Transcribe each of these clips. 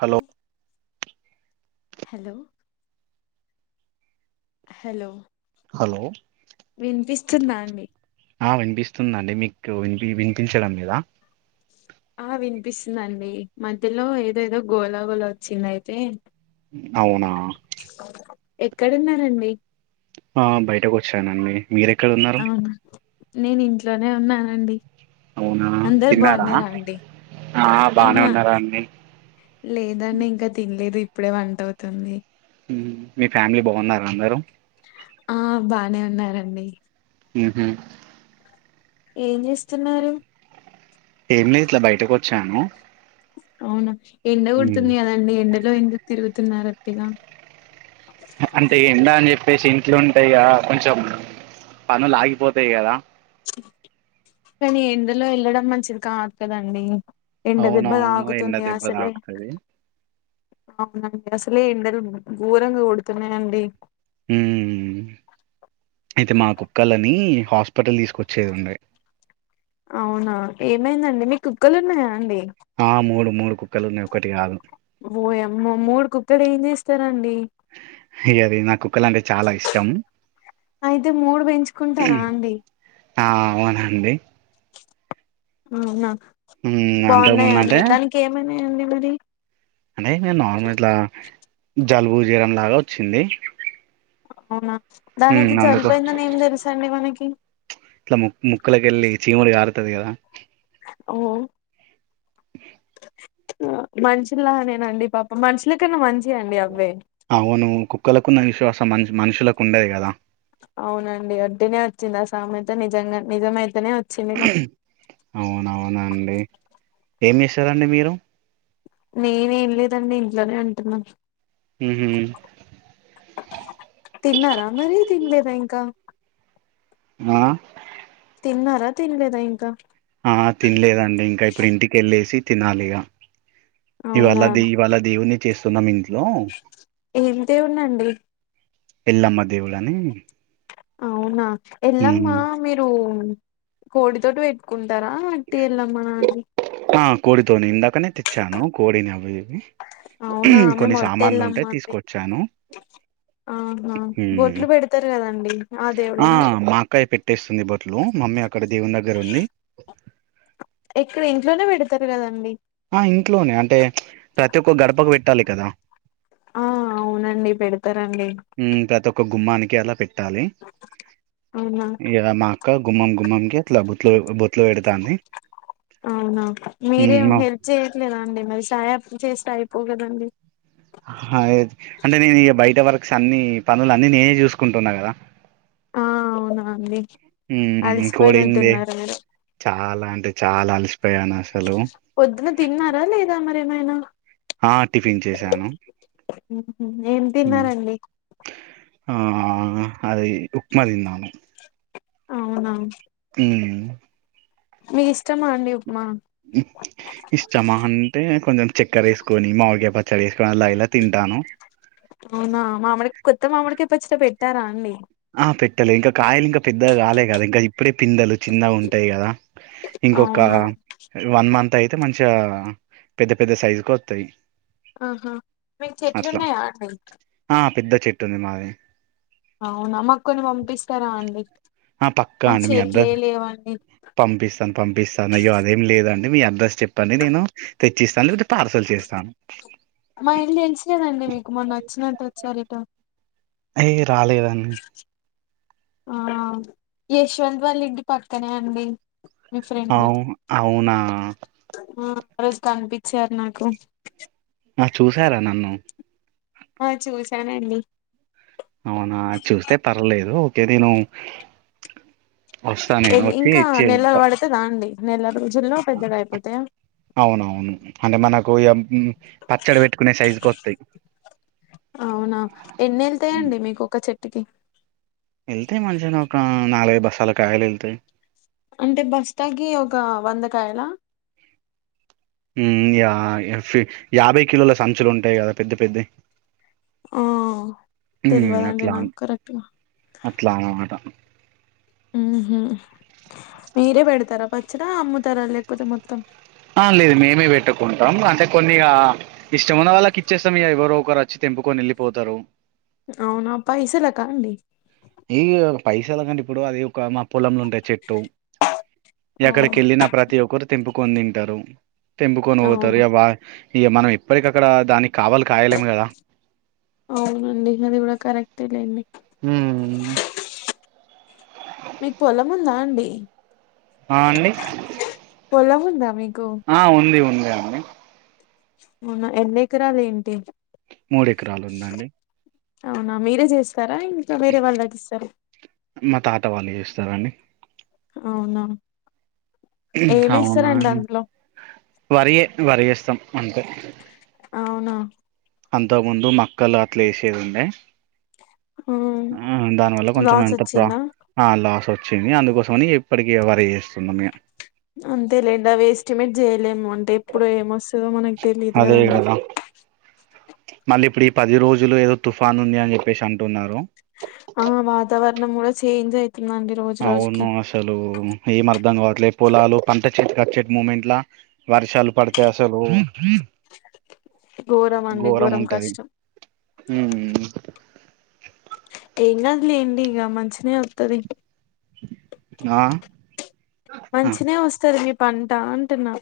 Hello hello hello hello వినిపిస్తుందా అండి ఆ వినిపిస్తుందండి మీకు వినిపి వినిపించడం మీద ఆ వినిపిస్తుందండి మధ్యలో ఏదో ఏదో గోలాగోలా వచ్చిందియితే అవునా ఎక్కడున్ననండి ఆ బయటకు వచ్చానండి మీరెక్కడ ఉన్నారు అవునా నేను ఇంట్లోనే ఉన్నాను అండి అవునా అందరు తిన్నారా బాగున్నారా అండి ఆ బానే ఆహా ఉన్నారా అండి లేదంని ఇంకా తినలేదు ఇప్పుడే వంట అవుతుంది మీ ఫ్యామిలీ బాగున్నారు అందరూ ఆ బానే ఉన్నారండి హహ ఏం చేస్తున్నారు చ్చము అవును ఎండ కుడుతుంది కదండి ఎండలో ఎందుకు తిరుగుతున్న ప్రతిగా అంతే ఏ న చెప్ప ప్పేసి ఇంట్లో ఉంటాయి కదా కొంచెం పనులు ఆగిపోతాయి కదా కానీ ఎందులో వెళ్ళడం మంచిది కావదు కదండి ఎండ దెబ్బ అవునవును ఎండ తాకుతుంది దెబ్బ అసలే తాకుతది అవునండి అసలే ఎండలు గూరంగా కొడుతున్నాయండి మ్మ్. అయితే మా కుక్కలని హాస్పిటల్ తీసుకొచ్చేదిండే అవునా ఏమైందండి మీకు కుక్కలు ఉన్నాయా అండి ఆ మూడు మూడుకు ఓయమ్మో మూడు కుక్కలు ఏం చేస్తరండి ఇగ అదే నాకు అయితే మూడు పెంచుకుంటారా అండి ఆ అవునండి అవునా హ్మ్ అంతకుముందు అంటే ఏముంది మరి అంటే నార్మల్ ఇట్లా జలుబు జ్వరం లాగా వచ్చింది అవునా దానికి మ్మ్ అందుకు చనిపోయిందని ఏం తెలుసండి మనకి ఇట్ల ముక్ ముక్కులోకెళ్లి చీముడు కారతది కదా ఓ మనుషుల్లా నేనండి పాపం మనుషుల కన్నా మంచి అండి అవే అవును కుక్కలకున్న విశ్వాసం మ మనుషులకు ఉండేది కదా అవునండి వట్టిగనే వచ్చిందా ఆ సామెత నిజంగా నిజమైతే ఇనే వచ్చిందిగా అవునవునా అండి ఏమి ఇస్తారండి మీరు నేనేం లేదండి ఇంట్లోనే అంటున్నాను మ్ హ తిన్నారా మరి తినలేదా ఇంకా అ తిన్నారా తినలేదా ఇంకా ఆ తనాలిగా ఇవాళ దే ఇవాళ దేవుని చేస్తున్నామ్ ఏ దే ఉండండి ఎలమ్మ దేవుళని అవునా ఎల్లమ్మా మీరు కోడితోటిటు వేట్టుకుంట తారా అటీ ఎల్లమ్మ నాడి ఆ కోడితోని ఇందాకనే తెచ్చాను కోడిని అవి ఇవి అవునా కొన్ని మేము ఒట్టి సామాన్లు ఎల్లమ్మ ఉంటే అండి తీసుకొచ్చాను ఆహా మ్మ్ బొట్లు పెడతారు కదండి ఆ దేవుడేనా మా అక్కయ్య పెట్టేస్తుంది బొట్లు మమ్మీ అక్కడ దేవునీ దగ్గర్ ఉంది ఉంది కదండి ఆ ఇంట్లోనే అంటే ప్రతి ఒక్క గడపకు పెట్టాలి కదా ఆ అవునండి పెడతారండి మ్మ్ ప్రతి ఒక్క ఒక గుమ్మానికి అలా పె పెట్టాలి అవునా ఇడా మా ఇంకా గుమ్మం గుమ్మనికి బొట్లు బొట్లు పెడతాంది అవునా ఊ మీరేం మా హెల్ప్ చేయట్లేదా అండి మరి సహాయం చేస్తే అయిపో కదండి హ అంటే నేను ఇక బయట వరకు అన్ని పనులు అన్నిీ నేనే చూసుకుంటున్నా కదా అవునాడి ఇంకో ఇంది చాలా అంటే చాలా అసి పొద్దున తిన్నారా లేదా మరి మైనా ఆ టిఫిన్ చేసాను ఏం తిన్నారండి ఆ అదే ఉప్మా తిన్నాం అవునా మ్మ్ మీ ఇష్టం అండి ఉప్మా ఇష్టమా అంటే కొంచెం చక్కర వేసుకొని మాగ బ పచ్చడి ఇలా తింటను మడికి కయీ పచ్చడి పెట్టారా అండి ఆ పెట్టలే ఇంకా కాయలు ఇంకా పెద్దగా కాలే కదా ఇంకా ఇప్పుడే పిందలు చిన్నగా ఉంటాయి కదా ఇంకొక అవునా వన్ మంత్ అయితే మంచిగా పెద్ద పెద్ద సైజు కు వస్తాయి ఆహా మీకు చెట్లున్నాయా అండి చట్ంది మాది అవునా మాక్కని పంపిస్తారా అండి ఆ పక్కా మ అండి మీ చేట్లే అడ్రస్ లేవండి పంపిస్తాను పంపిస్తాను అయ్యో అదేం లేదు డి మీ అడ్రస్ చెప్పండి నేను తెచ్చిస్తాను లేకపోతే పార్సల్ చేస్తాను మా ఇల్లు ఎంచలేదండి మీకు మొన్న నచ్చినట్టు వచ్చారు ఇటో అయ రాలేదాన్ని ఆ యశ్వంత్ వాల్లి ఇంటి పక్కనే అండి మీ ఫ్రెండ్ అవు అవునా ఆ రోజు కనిపించారు నాకు ఆ చూసారా నన్ను ఆ చూసానండి అవునా చూస్తే పర్లేదు ఓకే నేను వస్తా నేను వచ్చి ఇంకా ఇచ్చి నెలలు వెళ్తా పడితే దా అండి నెల రోజుల్లో పెద్దగా అయిపోతాయా అవునవును అంటే మనకు ఇ పచ్చడి పెట్టుకునే సైజు కు వస్తాయి టీ వెళ్తే మంచిషగా ఒక నాలుై బస్సాల కాయలు వెళ్తాయి అంటే బస్తాకి ఒక వందకాయలా యాభై కిలోల సంచులు ఉంటాయి కదా పెద్ద పెద్ద ఆ హ తెల్వదండి అట్లా అ నాకు కరెక్ట్గా అట్లా అన్నమాట ఉహ మీరే పెడతారా పచ్చిరా అమ్ముతారా లేకుపోతే మొత్తం ఆ లేదు మేమే పెట్టుకుంటాం అంటే కొన్నిగా ఇష్టంన్న వాళ్ళకి ఇచ్చేస్తాం ఇక ఎవరో ఒకరు వచ్చి తెంపుకొని వెళ్ళిపోతారు అవునా పైసలా కా అండి ఈ ఒక పైసలాకండి ఇప్పుడు అది ఏం కధ మా పొలలు ఉంటాయి చెట్టు ఎక్కడికి అవును వెళ్ళిన ప్రతి ఒక్కరు తెంపుకొ తింటారు టెంబ కొను పోత అవునా బ మనం ఇప్పటికక్కడ దానికి కావాలి కాయలేము కదా అవునండి అది కూడా కరెక్ట్ లేండి హ్మ్ మీకు పొలం ఉందా అండి ఆ అండి పొలం ఉందా మీకు ఆ ఉంది ఉంది ఆవని అవునా ఎన్ని ఎకరాలు ఏంటి మూడు ఎకరాలు ఉందండి అవునా మీరే చేస్తారా ఇంకా వేరే వాళ్ళు అదిస్తారా మా తాత వాళ్ళు చేస్తారడి అవునా అవునా ఏమేస్తారండి అందులో వరి వరిస్త సం అంతే అవునా అంతకు ముందు మక్కలు అట్లా వేసేదిండే ఆ దానివల్ల కొంచెం లాస్ ఎంత ప్ర వచ్చిందా ఆ లాస్ అవుతుంది వచ్చింది అందుకోసమని ఇప్పటికీ వర చేస్తుంది అంతేలేండి అవి ఎస్టిమేట్ చేయలేము అంటే ఎప్పుడు ఏమొస్తుందో మనకు తెలియదు అదే కదండి కదా మళ్ళీ ఇప్పుడు ఈ పది రోజులు ఏదో తుఫాను ఉంది అని చెప్పేసి అంటున్నారు ఆ వాతావరణం కూడా చేంజ్ అయి అవును అసలు ఏ మర్దంగా వ లే పొలాలు పంట చెట్ కచ్చేట్ మూమెంట్లా వర్షాలు పడతాయి అసలు ఘోరం అండి ఘోరం కష్టం హ ఏనాది లేండి ఇక మంచిన అవుతుంది ఆ ఆ, మంచిన వస్తారు మీ పంటంటాంటన్నా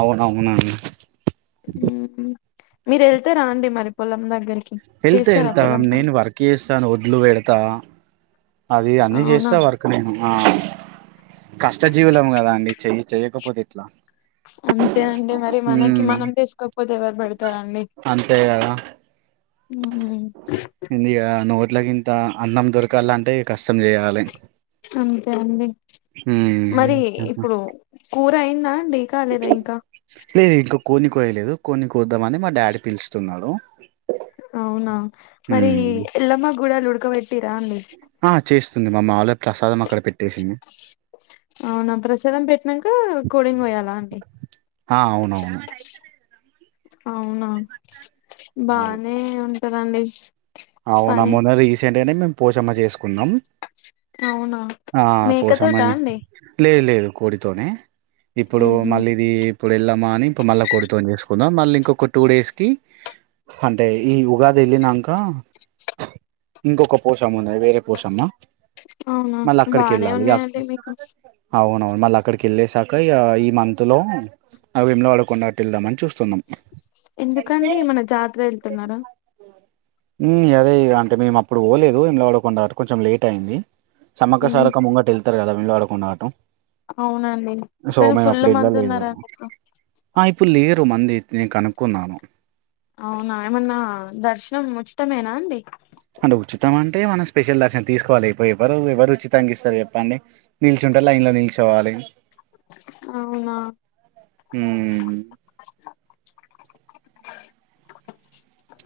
అవునవునా ఏ మీరు వెళ్తే రండి మరి పొలం దగ్గరికి వెళ్తా చేస్తారా వెళ్తా పొలం పని నేను వర్క్ చేస్తాను వద్లు పెడతా అది అన్నీ అవునా చేస్తా వరకు నేను కష్ట జీవులం కదా అండి చెయ్యి చెయ్యకపోతే ఎట్లా అంతే అండి మరి మనకి ఉమ్, మనం తీసుకోకపోతే ఎవరు పెడతారండి ఉమ్, ఇందియా నట్ల త అన్నం దొరకాలలాంటి అంటే కష్టం చేయాలి అంతే అండి ఉమ్, మరి ఇప్పుడు కూరి అయినా ండి కాలేదా ఇంకా యలేదు కొన్ని కోద్దామని మా డాడీ పిలుచస్తున్నాడు అవునా మరి ఉమ్. ఎలమా కూడా లుడకబ పెట్టిరా అండి ఆ చేస్తుంది మామ్మ ఆల అవునా ప్రసాదం పెట్టినాక కోడింగ్ వయాలా అండి ఆ అవునవును అవునా బానే ఉంట చదండి అవు నమ్ మన్న రీసెంట్ ఏనే మ పోచమ చేసుకున్నాం అవునా ఆ మేకతోటా పోషమని అండి లేదు లేదు కోడితోనే ఇప్పుడు ఉహు మళ్ళీ ఇది ఇప్పుడు వెళ్ళామా అని ఇప్పుడు మళ్ళా కొడుతోని చేసుకో కొంటాం మళ్ళీ ఇంకొక టూ డేస్ కి అంటే ఈ ఉగాది వెళ్ళినక ఇంకొక పోషమ్మ ఉన్నాయి వేరే పోసమ్మా అవునా మళ్ళ బానే అక్కడకిల్లా ఉన్నాయండి మీకు అవును అవును మళ్ళ అక్కడకిల్లే సా ఇకా ఇ ఈ మంత్ లో అవిలో ఆడకుండా అటు వెళ్దాం అని చూస్తున్నాం ఎందుకండి మన జాతర వెళ్తున్నారా అదే అంటే మేము అప్పుడు పోలేదు ఇలో వాడ కొ కొంచెం లేట్ అయింది సమక ఉమ్, సారక ముంగటిళ్తు కదా విళ్లువాడ కొండడాటం అవునండి కానీ ఫుల్ మంది ఉన్నారాని ఆరు మంది నే కనుక్కున్నాను అవునా ఏమన్నా దర్శనం ఉచితమేనా అండి అంటే ఉచితం అంటే మనం స్పెషల్ దర్శనం తీసుకోవాలి ఎవరు ఎవరు ఉచితంంగా ఇస్తారు చెప్పండి నిల్చు ఉంటేారు లైన్లో నిల్చువాలి అవునా హ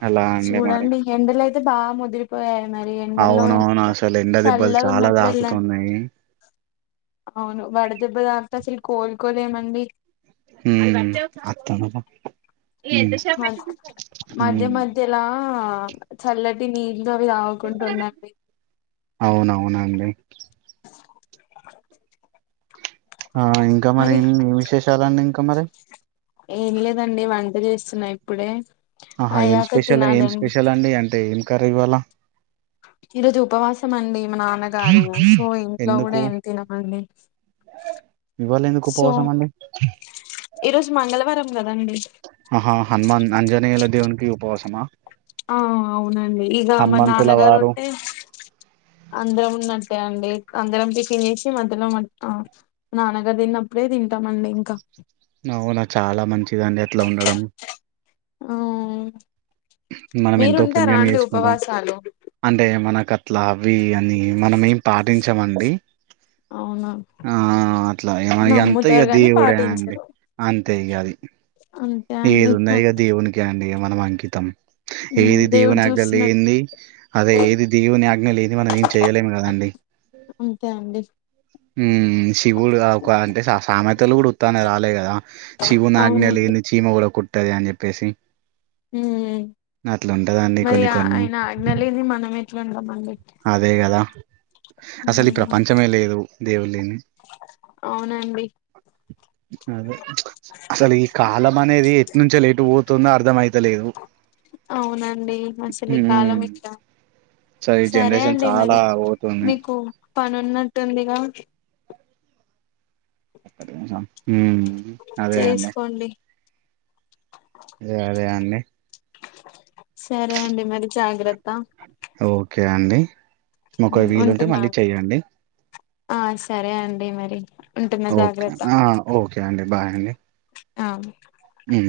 అలా అండి మరి చూడండి ఎండలయితే బా ముదిరిపోయ మరి ఎండల్లో అవునవును అసలు ఎండ చల్ల దెబ్బలు చాలా ఉన్నప్పుడు వెళ్ళండి తాకుతున్నాయి. అవును వడదెబ్బదార్త అసలు కోల్ కొలే మడి హ అతాద మ మధ్య మధ్యలా చల్లటి తిని ఇం అవి తావకుంటూ ఉండండి అవునవునండి ఆ ఇంకా మరి మరిం ఏం విశేషాలన్నీ కా మర ఏం లేదండి వంట చేస్తున్నా ఇప్పుడే ఆహా ఏం అయ్యాక స్పెషల్ ఏం తినాలండి స్పెషల్ అండి అంటే ఏం కరీవాల ఈరోజు ఉపవాసం అండి మా నాన్నగారు సో ఇంట్లో కూడా ఎందుకు ఎం తినమండి ఇవాళ ఎందుకు సో ఉపవాసం అండి ఈరోజు మంగళవారం కదండి ఆహా హనుమాన్ అంజనేలా దేవన్ కి ఉపవాసమా ఆ అవునండి ఇగ మా హనుమంతుల నాన్నగారు వారు ఉంటే అందరం ఉన్నట్టే అండి అందరం టిఫిన్ చేసి మధ్యలో ఆ నాన్నగారు తిన్నప్పుడే తింటామండి ఇంకా అవునా చాలా మంచిదండి అట్లా ఉండడం అవు మనం ఎంతో పుణ్యం చేసుకుంటాం ఉపవాసాలు అంటే మనకు గట్లా అవి అన్ని మనమేం పాటించమండి అవునా ఆ అట్లా ఏమ ఎంతయ నమ్ముతారు గాని దేవుడే అండి పాటించరు అంతే ఇగ అది అంతే అండి ఏదు నైగ దేవున్క అండి మనం అంకితం ఉమ్, ఏది దేవుడు దేవుని ఆజ్ఞ చూస్తున్నాడు లేంది అదే ఏది దేవుని ఆగ్ జ్ఞ లేనిది మనం ఏం చేయలేము కదండి అంతే అండి మ్మ్ శివుడు ఒక అంటే సామెతలు కూడా వత్తనే రాలే కదా శివుని ఆజ్ఞ అవునండి లేని చీమ కూడా కుట్ ట్టదు అని చెప్పేసి ఉ అట్లా ఉంటదండి మరి కొన్ని ఆ కొన్ని ఆయన ఆజ్ఞ లేది మనమే వెం మ అదే కదా అసలు ఈ ప్రపంచమే లేదు దేవు లేని అవునండి అదే అసలు ఈ కాలం అనేది ఎట్ నుంచో లేటు పోతుందో అర్ధం అయితు అవునండి అసలు ఈ ఉమ్ కాలం ఇలా సో ఈ సరే జనరేషన్ అండి చాలా మరి పోతుంది మీకు పనిన్నట్టుందిగా చెక్కడష హ అదే అండి చేసుకోండి అదే అదే అండి సరే అండి మరి జాగ్రత్త ఓకే అండి ఒక వీలుంటే ఉంటున్నా మళ్ళీ అండీ చెయ్యండి ఆ సరే అండి మరి ఉంటున్న జాగ్రత్త బాయి అండి ఆ హ